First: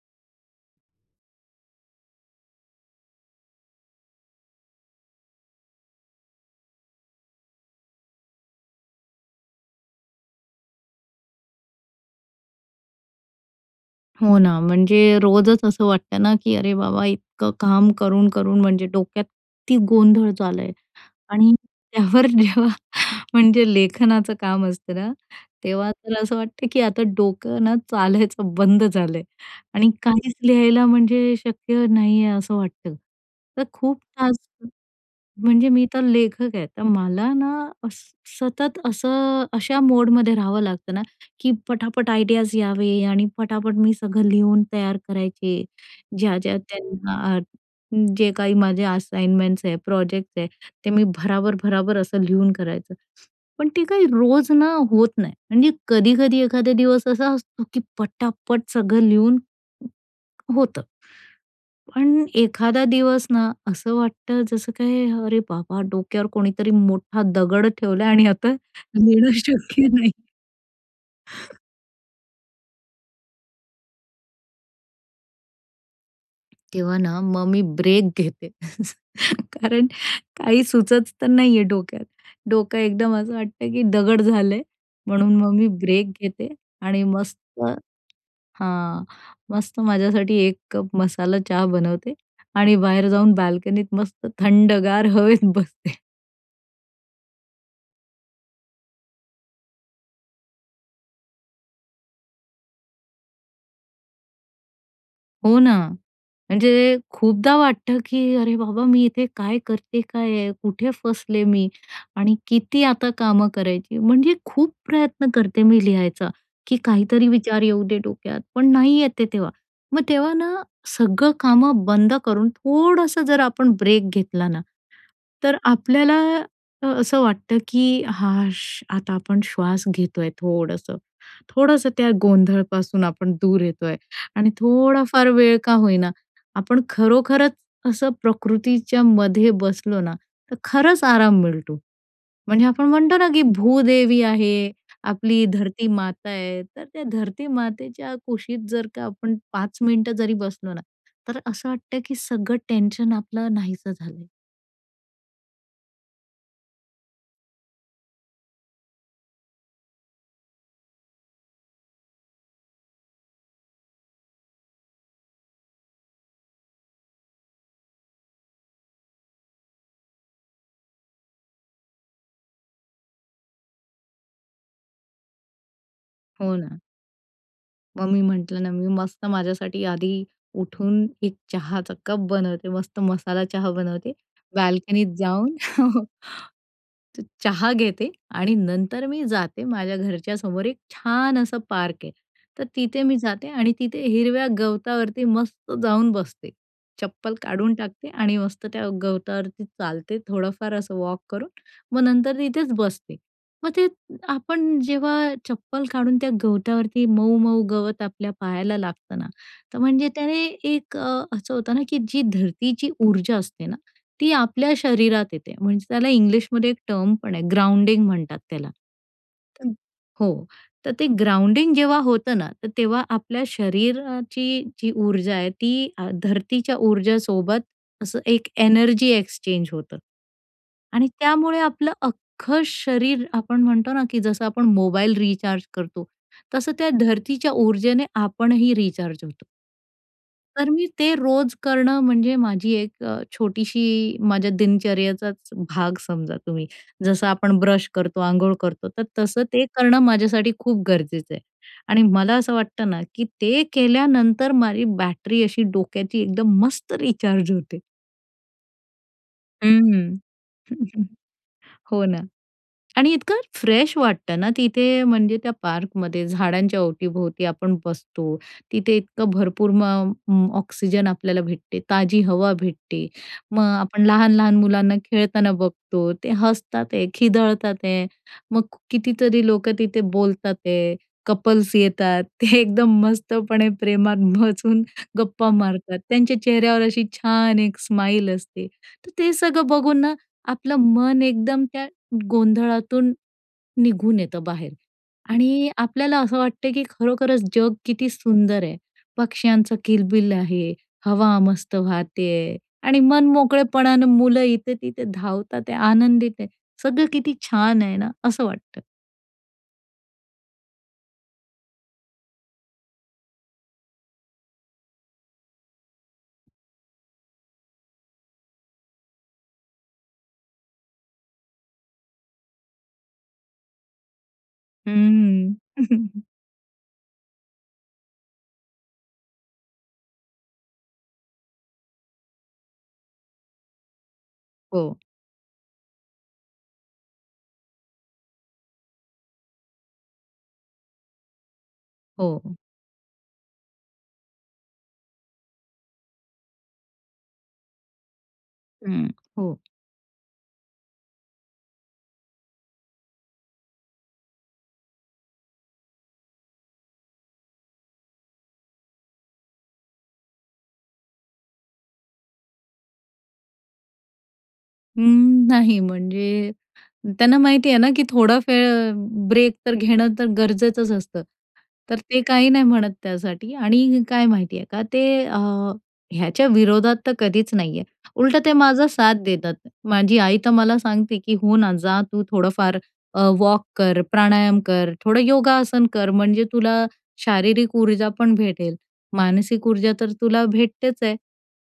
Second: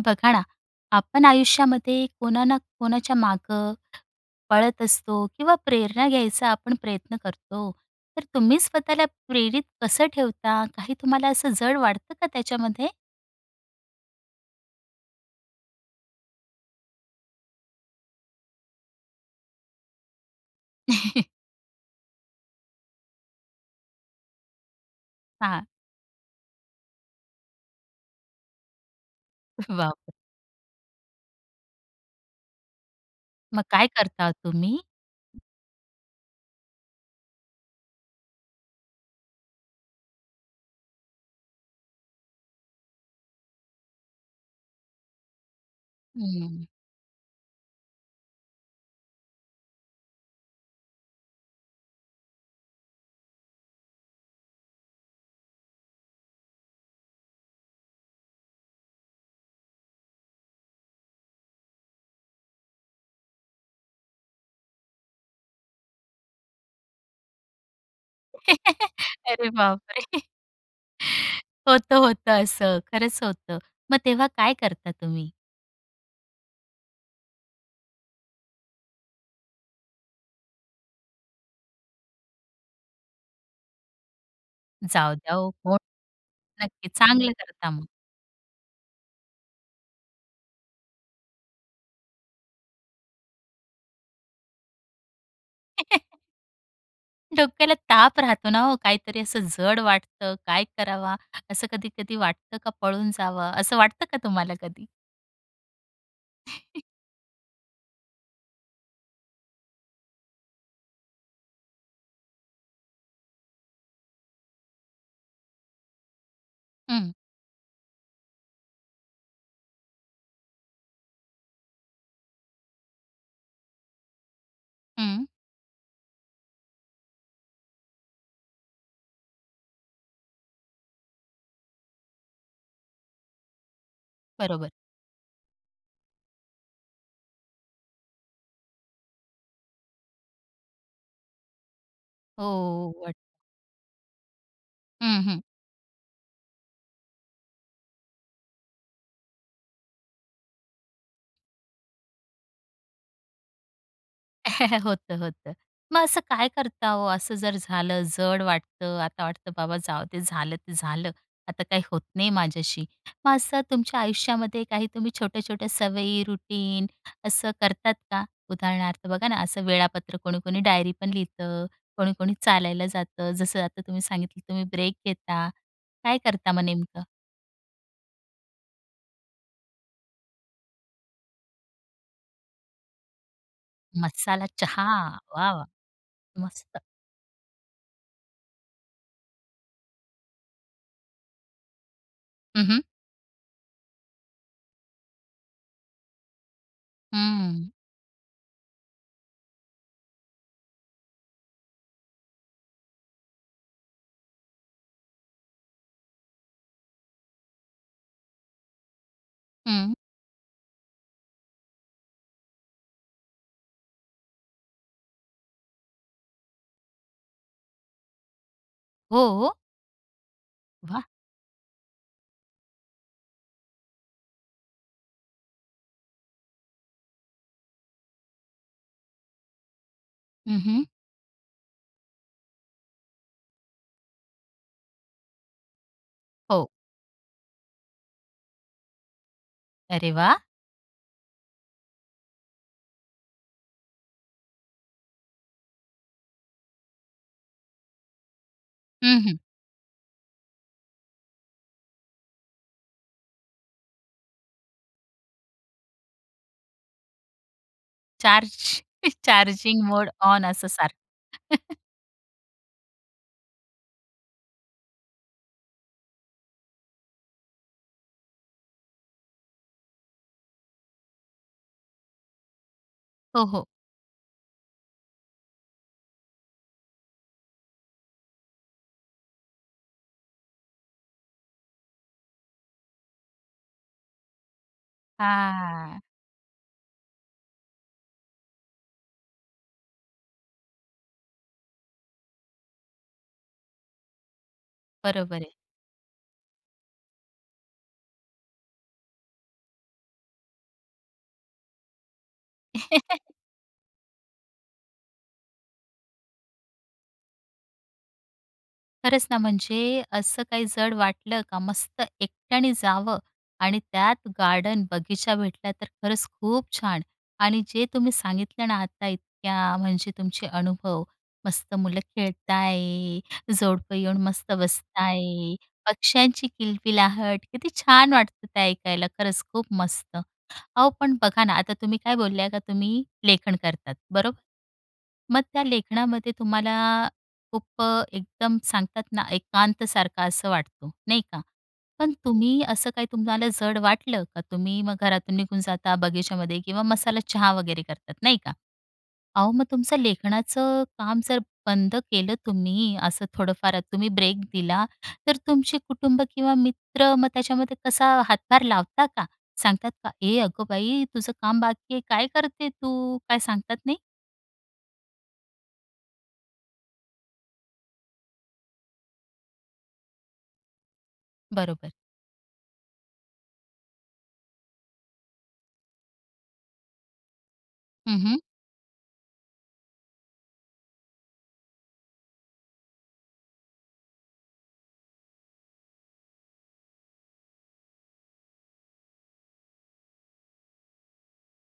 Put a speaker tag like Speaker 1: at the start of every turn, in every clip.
Speaker 1: बघा ना, आपण आयुष्यामध्ये कोणा ना कोणाच्या मागं पळत असतो किंवा प्रेरणा घ्यायचा आपण प्रयत्न करतो. तर तुम्ही स्वतःला प्रेरित कसं ठेवता? काही तुम्हाला असं जड वाटतं का त्याच्यामध्ये?
Speaker 2: हो ना, म्हणजे रोजच असं वाटतं ना, की अरे बाबा! इतकं काम करून, करून म्हणजे डोक्यात किती गोंधळ झाला आहे. आणि त्यावर जेव्हा म्हणजे लेखनाचं काम असतं ना,
Speaker 1: हां.
Speaker 2: तेव्हा तर असं वाटतं की आता डोकं ना चालायचं बंद झालं आहे. आणि
Speaker 1: वॉव!
Speaker 2: काहीच लिहायला म्हणजे शक्य नाही आहे, असं वाटतं.
Speaker 1: मग
Speaker 2: तर
Speaker 1: काय
Speaker 2: खूप
Speaker 1: करता
Speaker 2: तास
Speaker 1: तुम्ही?
Speaker 2: म्हणजे मी तर लेखक आहे, तर मला ना अस सतत असं अशा मोडमध्ये राहावं लागतं ना की पटापट आयडियाज यावे आणि पटापट मी सगळं लिहून तयार करायचे. ज्या-ज्या
Speaker 1: हं.
Speaker 2: त्यांना जे काही माझे असाइनमेंट्स आहे, प्रोजेक्ट आहे, ते मी भराभर-भराभर असं लिहून करायचे. पण ते काही रोज ना होत नाही आणि कधी-कधी एखादा दिवस असा असतो की पटापट सगळं लिहून होतं. पण एखादा दिवस ना, असं वाटतं जसं काय अरे बाबा! डोक्यावर कोणीतरी मोठा दगड ठेवला आहे आणि आता लिहणं
Speaker 1: अरे
Speaker 2: शक्य
Speaker 1: बापरे!
Speaker 2: नाही.
Speaker 1: होतं, होतं, असं खरंच होतं. मग तेव्हा काय करता तुम्ही?
Speaker 2: तेव्हा ना, मग मी ब्रेक घेते. कारण काही सुचत तर नाही आहे डोक्यात. डोकं एकदम असं वाटतं, की दगड झालंय.
Speaker 1: जाऊ द्या
Speaker 2: म्हणून
Speaker 1: ओ
Speaker 2: मग मी
Speaker 1: कोण
Speaker 2: ब्रेक घेते
Speaker 1: नक्कीच
Speaker 2: आणि
Speaker 1: चांगलं
Speaker 2: मस्त
Speaker 1: करता मग.
Speaker 2: हां. मस्त माझ्यासाठी 1 कप मसाला चहा बनवते आणि बाहेर जाऊन बाल्कनीत मस्त थंडगार हवेत बसते.
Speaker 1: डोक्याला ताप राहतो ना हो काहीतरी असं जड वाटतं, काय करावा? असं कधी-कधी वाटतं का, पळून जावं असं वाटतं का तुम्हाला कधी?
Speaker 2: हो ना. म्हणजे खूपदा वाटतं, की अरे बाबा, मी इथे काय करते काय आहे? कुठे फसले मी? आणि किती आता कामं करायची? म्हणजे खूप प्रयत्न करते मी लिहायचा, की
Speaker 1: हं.
Speaker 2: काहीतरी विचार येऊ दे, डोक्यात पण नाही येते तेव्हा. मग तेव्हा ना, सगळं कामं बंद करून, थोडंसं जर आपण ब्रेक घेतला ना,
Speaker 1: हं.
Speaker 2: तर आपल्याला असं वाटतं, की "हा श," आता आपण श्वास घेतो आहे थोडंसं. थोडंसं त्या गोंधळपासून आपण दूर येतो आहे आणि
Speaker 1: बरोबर.
Speaker 2: थोडाफार वेळ का होईना आपण खरोखरच असं प्रकृतीच्यामध्ये बसलो ना, तर खरंच आराम मिळतो. म्हणजे आपण
Speaker 1: हो, वाट
Speaker 2: म्हणतो ना, की भूदेवी आहे.
Speaker 1: हं, हं.
Speaker 2: आपली धरतीमाता आहे. तर त्या धरतीमातेच्या कुशीत जर का आपण 5 मिनिटं जरी बसलो ना, तर असं वाटतं, की सगळं टेन्शन आपलं नाहीसं झालंय.
Speaker 1: होतं, होतं. मग असं काय करता हो? असं जर झालं, जड वाटतं. आता वाटतं बाबा जाऊ दे, झालं ते झालं. आता काही होत नाहीय माझ्याशी. मग असं तुमच्या आयुष्यामध्ये काही तुम्ही छोट्या-छोट्या सवयी, रुटीन असं करतात का? उदाहरणार्थ बघा ना, असं वेळापत्रक कोणी-कोणी डायरीपण लिहितं. कोणी-कोणी चालायला जातं. जसं आता तुम्ही सांगितलं, तुम्ही ब्रेक घेता. काय करता
Speaker 2: हो
Speaker 1: मग
Speaker 2: ना.
Speaker 1: नेमकं?
Speaker 2: मग मी म्हटलं ना, मी मस्त माझ्यासाठी आधी उठून एक चहाचा कप बनवते. मस्त मसाला चहा बनवते.
Speaker 1: मसाला चहा.
Speaker 2: बाल्कनीत
Speaker 1: वाह!
Speaker 2: जाऊन
Speaker 1: वाह! मस्त.
Speaker 2: तो चहा घेते आणि नंतर मी जाते माझ्या घरच्या समोर एक छान असं पार्क आहे. तर
Speaker 1: हं, हं.
Speaker 2: तिथे मी जाते आणि तिथे हिरव्या गवतावरती मस्त जाऊन बसते. चप्पल
Speaker 1: हं.
Speaker 2: काढून टाकते आणि मस्त त्या गवतावरती चालते थोडंफार असं वॉक करून. मग नंतर तिथेच बसते. मग ते आपण जेव्हा चप्पल काढून त्या गवतावरती मऊ-मऊ गवत आपल्या पायाला लागतं ना, तर
Speaker 1: हं.
Speaker 2: म्हणजे त्याने एक अ, असं होतं ना, की जी धरतीची ऊर्जा असते ना, ती आपल्या शरीरात येते. म्हणजे त्याला इंग्लिशमध्ये एक टर्म पण आहे, ग्राउंडिंग म्हणतात त्याला.
Speaker 1: हो.
Speaker 2: हो. तर
Speaker 1: वाह!
Speaker 2: ते ग्राउंडिंग जेव्हा होतं ना, तर तेव्हा आपल्या शरीराची जी ऊर्जा आहे ती अ, धरतीच्या ऊर्जासोबत असं एक एनर्जी एक्सचेंज होतं
Speaker 1: हं, हं.
Speaker 2: आणि त्यामुळे आपलं अख्खं शरीर आपण म्हणतो ना, की जसं आपण मोबाईल रिचार्ज करतो
Speaker 1: हो.
Speaker 2: तसं त्या धर्तीच्या ऊर्जेने आपणही रिचार्ज होतो.
Speaker 1: अरे वा!
Speaker 2: तर, मी ते रोज करणं म्हणजे माझी एक अ, छोटीशी माझ्या दिनचर्येचाच भाग समजा तुम्ही. जसं आपण ब्रश करतो, अंघोळ करतो, तर
Speaker 1: हं, हं.
Speaker 2: तसं ते करणं, माझ्यासाठी खूप गरजेचं आहे आणि मला असं वाटतं ना, की ते केल्यानंतर, माझी बॅटरी अशी डोक्याची एकदम मस्त रिचार्ज होते.
Speaker 1: चार्ज, चार्जिंग मोड
Speaker 2: हं.
Speaker 1: ऑन, असं सारखं.
Speaker 2: हो, ना. आणि इतकं फ्रेश वाटतं ना तिथे म्हणजे त्या पार्कमध्ये, झाडांच्या अवती-भोवती आपण बसतो, तिथे इतकं भरपूर म मग ऑक्सिजन आपल्याला भेटते, ताजी हवा भेटते,
Speaker 1: हो,
Speaker 2: मग
Speaker 1: हो.
Speaker 2: आपण लहान-लहान मुलांना खेळताना बघतो. ते हसतात आहे, खिदळतात आहे, मग कितीतरी लोकं तिथे बोलतात आहे, कपल्स येतात एकदम, मस्तपणे प्रेमात बसून गप्पा मारतात,
Speaker 1: हां.
Speaker 2: त्यांच्या चेहऱ्यावर अशी छान एक स्माईल असते, तर ते सगळं बघून ना, आपलं मन एकदम, त्या गोंधळातून निघून येतं बाहेर
Speaker 1: बरोबर आहे.
Speaker 2: आणि आपल्याला असं वाटते, की खरोखरच जग किती सुंदर आहे. पक्ष्यांचं किलबिल आहे, हवा मस्त वाहत आहे आणि मन-मोकळेपणानं, मुलं इथे तिथे धावतात आहे, आनंदित आहे, सगळं किती छान आहे ना, असं वाटतं.
Speaker 1: खरंच ना, म्हणजे असं काही जड वाटलं का, मस्त एकट्याने जावं आणि त्यात गार्डन, बगीचा भेटला, तर खरंच खूप छान. आणि जे तुम्ही सांगितलं ना आता इतक्या, अ, म्हणजे तुमचे अनुभव, मस्त मुलं खेळत आहे, जोडपं येऊन मस्त बसत आहे,
Speaker 2: हं.
Speaker 1: पक्ष्यांची किलकिलाहट, किती छान वाटतं ते ऐकायला, खरंच खूप मस्त. अहो, पण बघा ना आता, तुम्ही काय बोलल्या का, तुम्ही लेखन करतात, बरोबर?
Speaker 2: हो.
Speaker 1: मग त्या, लेखनामध्ये तुम्हाला खूप एकदम सांगतात ना, एकांत सारखं असं वाटतो, नाही का? पण
Speaker 2: हो.
Speaker 1: तुम्ही, असं काही तुम्हाला जड वाटलं का, तुम्ही मग घरातून निघून जाता, बगीच्यामध्ये किंवा मसाला चहा वगैरे करतात, नाही का?
Speaker 2: हं,
Speaker 1: अहो,
Speaker 2: हो.
Speaker 1: मग तुमचं लेखनाचं काम जर बंद केलं तुम्ही असं, थोडंफार तुम्ही ब्रेक दिला तर, तुमची कुटुंब किंवा मित्र मग त्याच्यामध्ये कसा हातभार लावता का? सांगतात का? "ए, अगं बाई तुझं काम बाकी आहे, काय करते तू?" काय सांगतात नाही?
Speaker 2: उम्म, नाही, म्हणजे त्यांना माहिती आहे ना, की थोडा फ ब्रेक तर घेणं, तर गरजेचंच असतं,
Speaker 1: बरोबर.
Speaker 2: तर ते काही नाही म्हणत त्यासाठी. आणि काय माहिती आहे का, ते अ, ह्याच्या विरोधात तर कधीच नाही आहे.
Speaker 1: हं, हं.
Speaker 2: उलटं, ते माझा साथ देतात. माझी आई तर मला सांगते, की "हो ना, जा तू थोडंफार अ, वॉक कर, प्राणायाम कर, थोडं योगासन कर, म्हणजे तुला शारीरिक ऊर्जा पण भेटेल, मानसिक ऊर्जा तर तुला भेटतेच आहे.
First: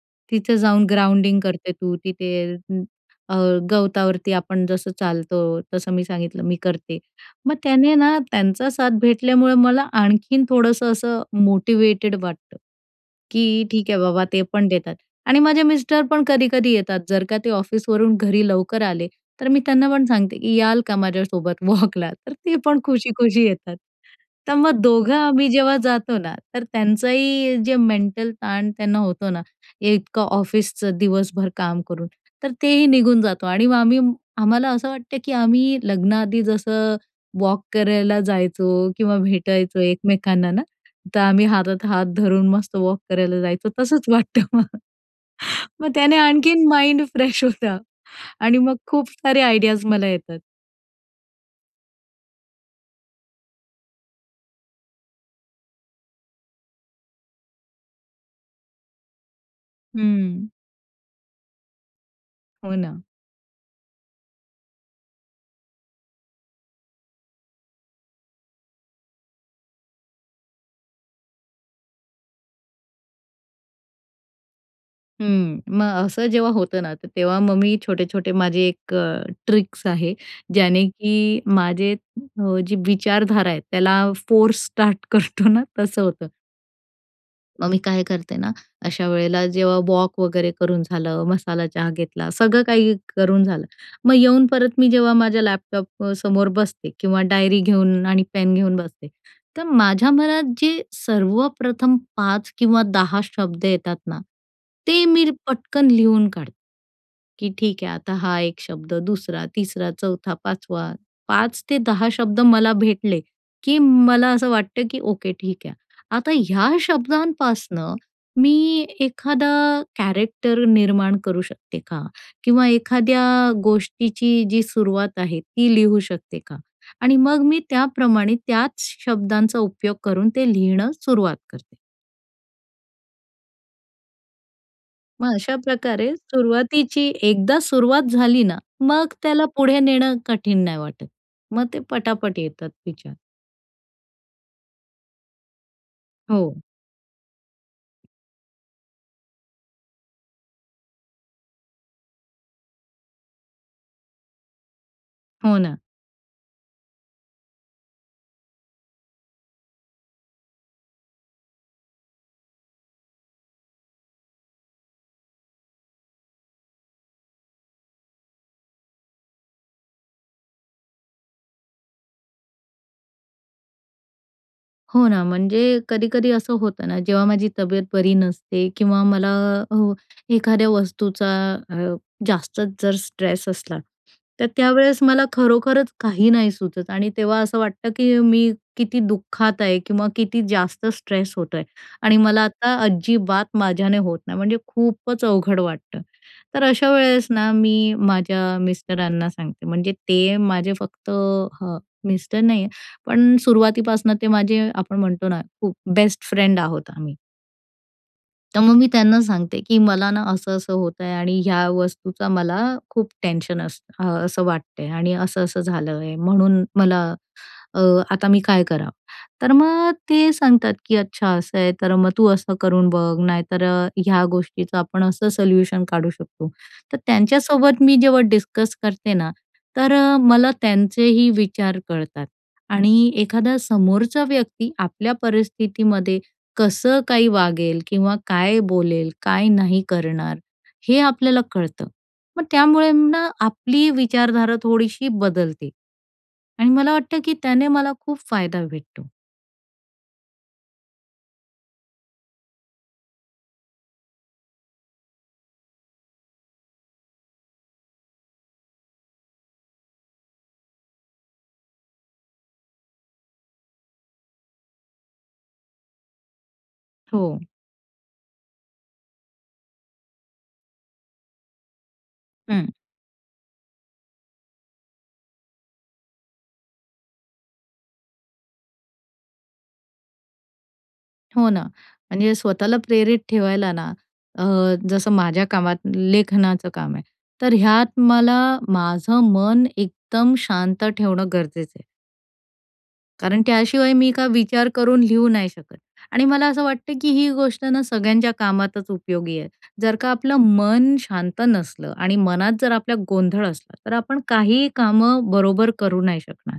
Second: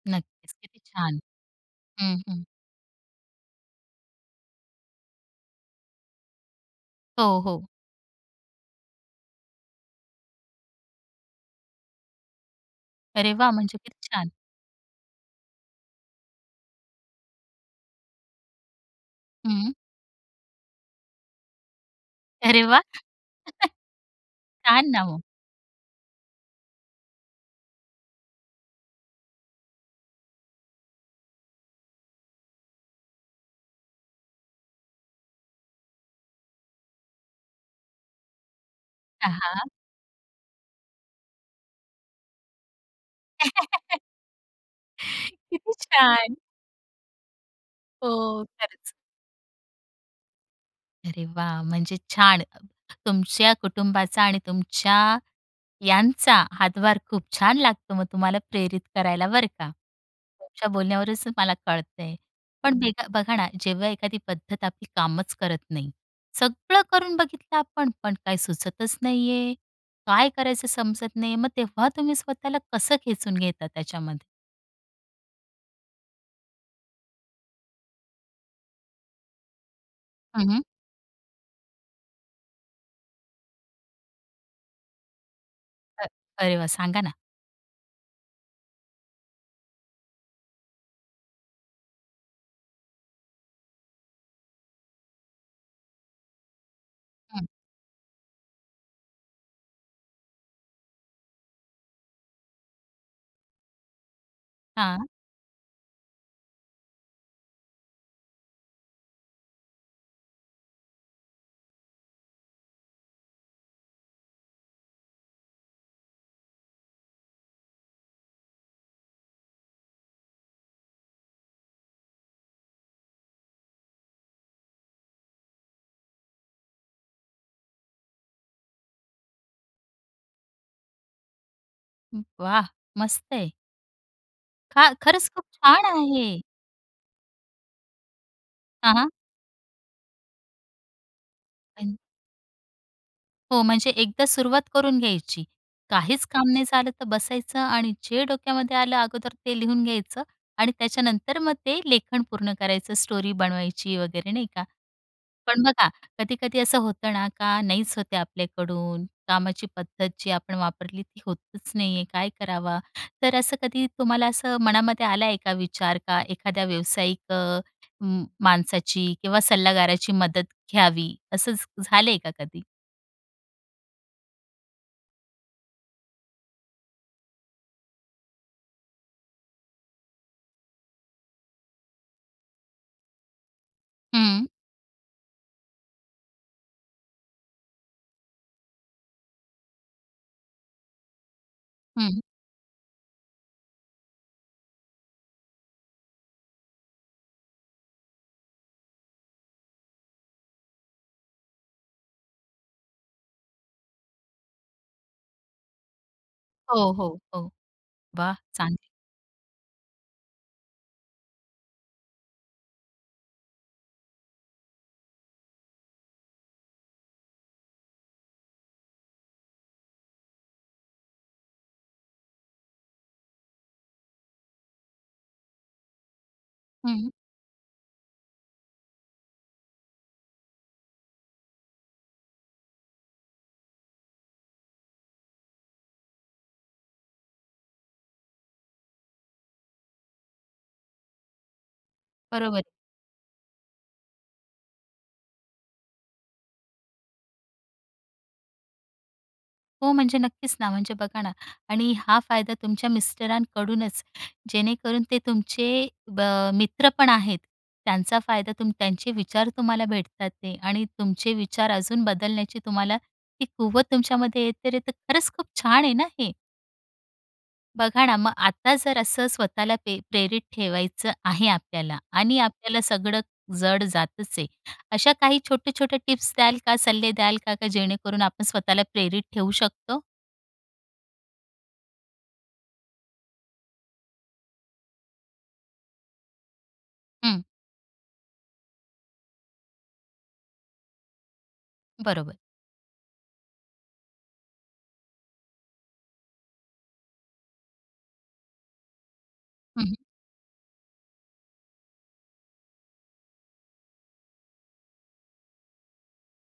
Speaker 1: नक्कीच.
Speaker 2: तिथं
Speaker 1: किती
Speaker 2: जाऊन
Speaker 1: छान.
Speaker 2: ग्राउंडिंग करते तू
Speaker 1: हं,
Speaker 2: तिथे."
Speaker 1: हं.
Speaker 2: हं. अ, गवतावरती आपण जसं चालतो तसं. मी सांगितलं, मी करते.
Speaker 1: हो,
Speaker 2: मग
Speaker 1: हो.
Speaker 2: त्याने ना, त्यांचा साथ भेटल्यामुळं मला आणखीन थोडंसं असं मोटिव्हेटेड वाटतं,
Speaker 1: अरे वाह!
Speaker 2: की
Speaker 1: म्हणजे
Speaker 2: ठीक
Speaker 1: किती
Speaker 2: आहे बाबा,
Speaker 1: छान.
Speaker 2: ते पण देतात. आणि माझे मिस्टर पण कधी-कधी येतात, जर का ते ऑफिसवरून घरी लवकर आले, तर मी
Speaker 1: हं.
Speaker 2: त्यांना पण सांगते, की याल का माझ्यासोबत वॉकला? तर ते
Speaker 1: अरे
Speaker 2: पण
Speaker 1: वाह!
Speaker 2: खुशी-खुशी येतात. तर मग
Speaker 1: छान! ना,
Speaker 2: दोघं
Speaker 1: हो.
Speaker 2: आम्ही जेव्हा जातो ना, तर त्यांचंही जे मेंटल ताण त्यांना होतो ना, एकतर ऑफिसचं दिवसभर काम करून, तर तेही निघून जातो. आणि मग आम्ही आम्हाला असं वाटतं, की आम्ही लग्नाआधी जसं वॉक करायला जायचो किंवा
Speaker 1: हां, हां.
Speaker 2: भेटायचो एकमेकांना ना. तर आम्ही हातात हात धरून मस्त वॉक करायला जायचो, तसंच वाटतं मग.
Speaker 1: किती
Speaker 2: मग त्याने
Speaker 1: छान!
Speaker 2: आणखीन माइंड फ्रेश होतं.
Speaker 1: ओह!
Speaker 2: आणि मग
Speaker 1: खरंच.
Speaker 2: खूप सारे आयडियाज मला येतात.
Speaker 1: अरे वाह! म्हणजे छान अ, तुमच्या कुटुंबाचा आणि तुमच्या यांचा हातभार खूप छान लागतो, मग तुम्हाला प्रेरित करायला बरं का.
Speaker 2: हं.
Speaker 1: तुमच्या बोलण्यावरूनच मला कळतंय.
Speaker 2: हो
Speaker 1: पण
Speaker 2: ना.
Speaker 1: बेघा, बघा ना, जेव्हा एखादी पद्धत आपली कामच करत नाही, सगळं करून बघितलं आपण पण काही सुचतच नाहीये काय करायचं समजत नाहीये. मग तेव्हा तुम्ही स्वतःला कसं खेचून घेता त्याच्यामध्ये?
Speaker 2: हं. मग असं जेव्हा होतं ना, त तेव्हा मग मी छोटे-छोटे माझे एक अ, ट्रिक्स आहे
Speaker 1: हं, हं.
Speaker 2: ज्याने, की माझे अ, जी विचारधारा आहे त्याला फोर्स स्टार्ट करतो ना तसं
Speaker 1: अ,
Speaker 2: होतं.
Speaker 1: अरे वाह! सांगा ना.
Speaker 2: मग मी काय करते ना, अशा वेळेला जेव्हा वॉक वगैरे करून झालं, मसाला चहा घेतला, सगळं काही करून झालं. मग येऊन परत मी जेव्हा माझ्या लॅपटॉप अ, समोर बसते किंवा
Speaker 1: हं.
Speaker 2: डायरी घेऊन आणि पेन घेऊन बसते. तर माझ्या मनात जे सर्वप्रथम 5 किंवा 10 शब्द येतात ना, ते
Speaker 1: हां.
Speaker 2: मीर पटकन लिहून काढते, की ठीक आहे आता हा 1 शब्द, 2रा, 3रा, 4था 5वा 5-10 शब्द मला भेटले, की मला असं वाटतं, की ओके ठीक आहे. आता ह्या शब्दांपासनं मी एखादा कॅरेक्टर निर्माण करू शकते का? किंवा एखाद्या गोष्टीची जी सुरुवात आहे ती लिहू शकते का? आणि मग मी त्याप्रमाणे त्याच शब्दांचा उपयोग करून ते लिहिणं सुरुवात करते.
Speaker 1: वाह! मस्तय. खा खरंच
Speaker 2: मग
Speaker 1: खूप
Speaker 2: अशा
Speaker 1: छान
Speaker 2: प्रकारे
Speaker 1: आहे.
Speaker 2: सुरुवातीची एकदा सुरुवात झाली ना,
Speaker 1: हां,
Speaker 2: मग
Speaker 1: हां.
Speaker 2: त्याला पुढे नेणं कठीण नाही वाटत. मग ते
Speaker 1: अन्.
Speaker 2: पटापट येतात तिच्यात.
Speaker 1: हो, म्हणजे एकदा सुरुवात करून घ्यायची काहीच काम
Speaker 2: हो.
Speaker 1: नाही झालं तर बसायचं आणि जे डोक्यामध्ये आलं, अगोदर ते लिहून घ्यायचं आणि त्याच्यानंतर मग ते लेखन पूर्ण करायचं स्टोरी बनवायची वगैरे नाही का.
Speaker 2: हो
Speaker 1: पण
Speaker 2: ना.
Speaker 1: बघा कधी-कधी असं होतं ना का, नाहीच होते आपल्याकडून, कामाची पद्धत जी आपण वापरली ती होतच नाहीये, काय करावं? तर असं कधी तुम्हाला असं मनामध्ये आला आहे का विचार का एखाद्या व्यावसायिक अ, उम माणसाची किंवा सल्लागाराची मदत घ्यावी असं झ झालंय का कधी?
Speaker 2: हो ना, म्हणजे कधी-कधी असं होतं ना जेव्हा माझी तब्येत बरी नसते किंवा मला अ, एखाद्या वस्तूचा अ, जास्तच जर स्ट्रेस असला तर
Speaker 1: हं.
Speaker 2: त्यावेळेस मला खरोखरच काही नाही सुचत आणि तेव्हा असं वाटतं, की मी किती दुःखात आहे किंवा किती जास्त स्ट्रेस होतो आहे आणि
Speaker 1: हं.
Speaker 2: मला आता अजिबात माझ्याने होत नाही म्हणजे खूपच अवघड वाटतं. तर अशा वेळेस ना मी माझ्या मिस्टरांना सांगते. म्हणजे ते माझे फक्त हां, मिस्टर नाहीये पण सुरुवातीपासनं ते माझे आपण म्हणतो ना, खूप बेस्ट फ्रेंड आहोत
Speaker 1: हो, हो,
Speaker 2: आम्ही.
Speaker 1: हो, वाह1
Speaker 2: तर मग
Speaker 1: चांगली.
Speaker 2: मी त्यांना सांगते की मला ना असं-असं होत आहे आणि ह्या वस्तूचा मला खूप टेन्शन असतं अ, असं वाटते आणि असं-असं झालं आहे, म्हणून मला अ, आता मी काय करावं. तर मग ते सांगतात, "की अच्छा असं आहे तर मग तू असं करून बघ, नाही तर ह्या गोष्टीचं आपण असं सल्यूशन काढू शकतो." तर
Speaker 1: हं.
Speaker 2: त्यांच्यासोबत मी जेव्हा डिस्कस करते ना तर मला त्यांचेही विचार कळतात आणि एखादा समोरचा व्यक्ती आपल्या परिस्थितीमध्ये कसं काही वागेल? किंवा काय बोलेल, काय नाही करणार? हे आपल्याला कळतं. मग
Speaker 1: बरोबर.
Speaker 2: त्यामुळे ना, आपली विचारधारा थोडीशी बदलते आणि मला वाटतं की त्याने मला खूप फायदा भेटतो.
Speaker 1: हो, म्हणजे नक्कीच ना, म्हणजे बघा ना आणि हा फायदा तुमच्या मिस्टरांकडूनच जेणेकरून ते तुमचे ब मित्र पण आहेत, त्यांचा फायदा तुम त्यांचे विचार तुम्हाला भेटत आहेत आणि तुमचे विचार अजून बदलण्याची तुम्हाला ती कुवत तुमच्यामध्ये आहे तर ते खरंच खूप छान आहे ना, हे.
Speaker 2: हो.
Speaker 1: बघा ना मग आता जर असं स्वतःला पे प्रेरित ठेवायचं आहे आपल्याला आणि
Speaker 2: हं.
Speaker 1: आपल्याला सगळं जड जातच आहे. अशा काही छोट्या-छोट्या टिप्स द्याल का, सल्ले द्याल का जेणेकरून आपण स्वतःला प्रेरित ठेऊ शकतो?
Speaker 2: हो ना, म्हणजे स्वतःला प्रेरित ठेवायला ना अ, जसं माझ्या कामात लेखनाचं काम आहे.
Speaker 1: हं.
Speaker 2: तर ह्यात मला माझं मन एकदम शांत ठेवणं गरजेचं आहे.
Speaker 1: बरोबर.
Speaker 2: कारण त्याशिवाय मी काय विचार करून लिहू नाही शकत आणि मला असं वाटतं की ही गोष्ट ना सगळ्यांच्या कामातच उपयोगी आहे.
Speaker 1: हं.
Speaker 2: जर का आपलं मन शांत नसलं आणि मनात जर आपला गोंधळ असला तर आपण काही कामं बरोबर करू नाही शकणार.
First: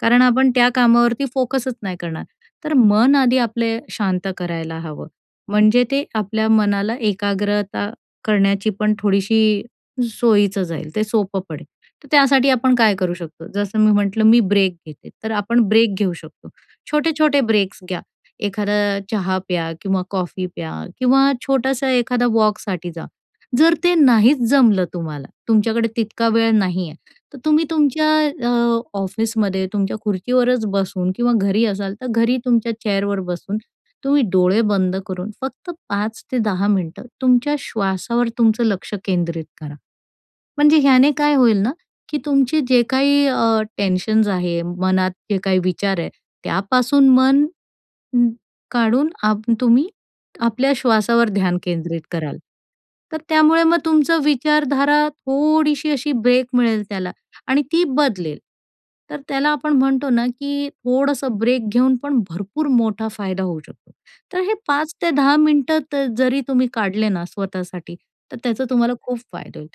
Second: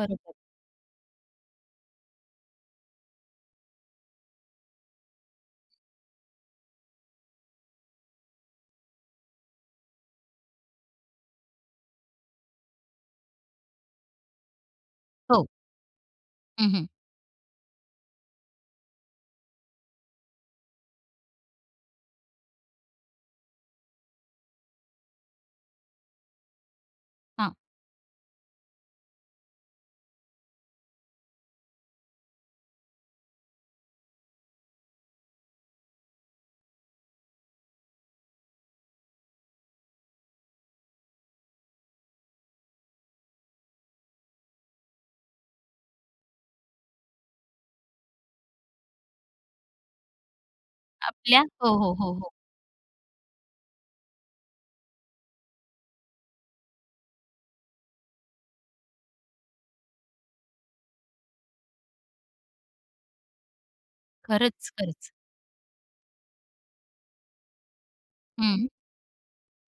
Speaker 2: कारण आपण त्या कामावरती फोकसच नाही करणार. तर मन आधी आपले शांत करायला हवं. म्हणजे ते आपल्या मनाला एकाग्रता करण्याची पण थोडीशी सोयीचं जाईल, ते सोपं पडेल. तर त्यासाठी आपण काय करू शकतो? जसं मी म्हटलं, "मी ब्रेक घेते." तर
Speaker 1: हो.
Speaker 2: आपण ब्रेक घेऊ शकतो.
Speaker 1: हं, हं.
Speaker 2: छोटे-छोटे ब्रेक्स घ्या. एखादा चहा प्या किंवा कॉफी प्या किंवा छोटासा एखादा वॉकसाठी जा. जर ते नाहीच जमलं तुम्हाला, तुमच्याकडे तितका वेळ नाही आहे, तर
Speaker 1: हां.
Speaker 2: तुम्ही तुमच्या अ, ऑफिसमध्ये तुमच्या खुर्चीवरच बसून किंवा घरी असाल तर घरी तुमच्या चेअरवर बसून तुम्ही डोळे बंद करून फक्त 5-10 मिनिटं तुमच्या श्वासावर तुमचं लक्ष केंद्रित करा. म्हणजे ह्याने काय होईल ना की तुमचे जे काही अ, टेन्शन्स आहे, मनात जे काही विचार आहे, त्यापासून मन उम्म, काढून आप तुम्ही आपल्या श्वासावर
Speaker 1: आपल्या
Speaker 2: ध्यान
Speaker 1: हो, हो,
Speaker 2: केंद्रित
Speaker 1: हो, हो.
Speaker 2: कराल. तर त्यामुळे मग तुमचं विचारधारा थोडीशी अशी ब्रेक मिळेल त्याला आणि ती बदलेल. तर त्याला आपण म्हणतो ना की थोडंसं ब्रेक घेऊन पण भरपूर मोठा फायदा होऊ शकतो. तर हे
Speaker 1: खरंच,
Speaker 2: पाच
Speaker 1: खरंच.
Speaker 2: ते दहा मिनिटं तर जरी तुम्ही काढले ना स्वतःसाठी तर त्याचा
Speaker 1: हं.
Speaker 2: तुम्हाला खूप फायदा होईल.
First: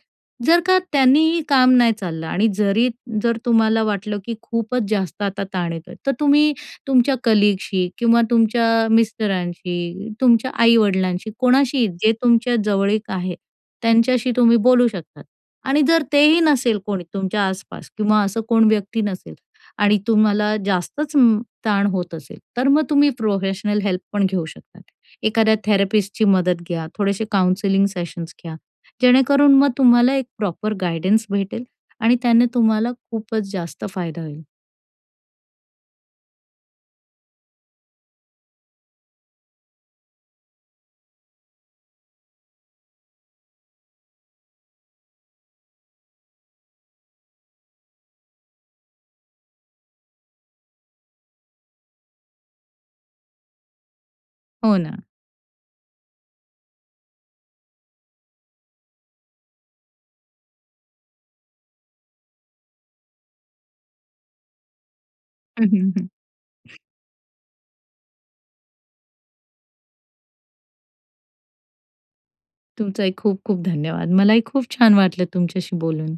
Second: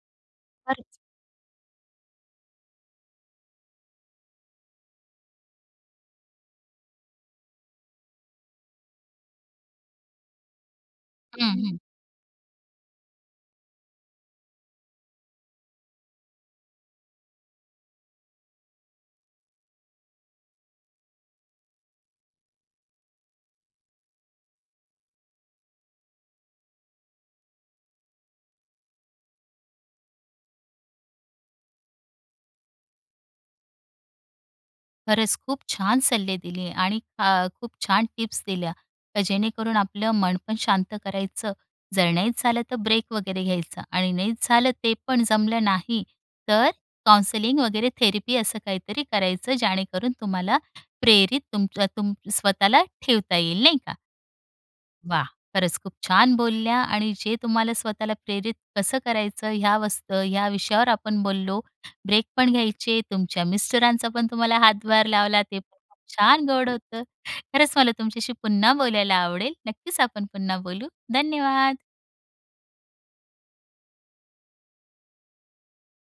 Speaker 2: जर का
Speaker 1: खरंच.
Speaker 2: त्यांनीही काम नाही चाललं आणि जरी जर तुम्हाला वाटलं की खूपच जास्त आता ताण येतोय तर तुम्ही तुमच्या कलीगशी किंवा तुमच्या मिस्टरांशी, तुमच्या आई-वडिलांशी,
Speaker 1: हं, हं.
Speaker 2: कोणाशी जे तुमच्या जवळीक आहे त्यांच्याशी तुम्ही बोलू शकतात आणि जर तेही नसेल कोणी तुमच्या आस-पास किंवा असं कोण व्यक्ती नसेल आणि तुम्हाला जास्तच उम्म, ताण होत असेल, तर मग तुम्ही प्रोफेशनल हेल्प पण घेऊ शकतात. एखाद्या थेरपिस्टची मदत घ्या, थोडेसे काउन्सिलिंग सेशन्स घ्या. जेणेकरून मग तुम्हाला एक प्रॉपर गाईडन्स भेटेल आणि त्याने तुम्हाला खूपच जास्त फायदा होईल.
Speaker 1: खरंच खूप छान सल्ले दिले आणि ख खूप छान टिप्स दिल्या. तर जेणेकरून आपलं मन पण शांत करायचं. जर नाहीच झालं तर ब्रेक वगैरे घ्यायचा आणि नाहीच झालं, ते पण जमलं नाही तर काउंसलिंग वगैरे थेरपी असं काहीतरी करायचं जेणेकरून तुम्हाला प्रेरित तुमचा तुम स्वतःला ठेवता येईल नाही का.
Speaker 2: हो ना.
Speaker 1: वाह! खरंच खूप छान बोलल्या! आणि जे तुम्हाला स्वतःला प्रेरित कसं करायचं ह्या वस्त या विषयावर आपण बोललो. ब्रेक पण घ्यायचे, तुमच्या मिस्टरांचा पण तुम्हाला हातभार लावला, ते प छान गोड होतं. खरंच मला तुमच्याशी पुन्हा बोलायला आवडेल. नक्कीच आपण पुन्हा बोलू. धन्यवाद.
Speaker 2: तुमचाही खूप-खूप धन्यवाद. मला ही खूप छान वाटलं तुमच्याशी बोलून.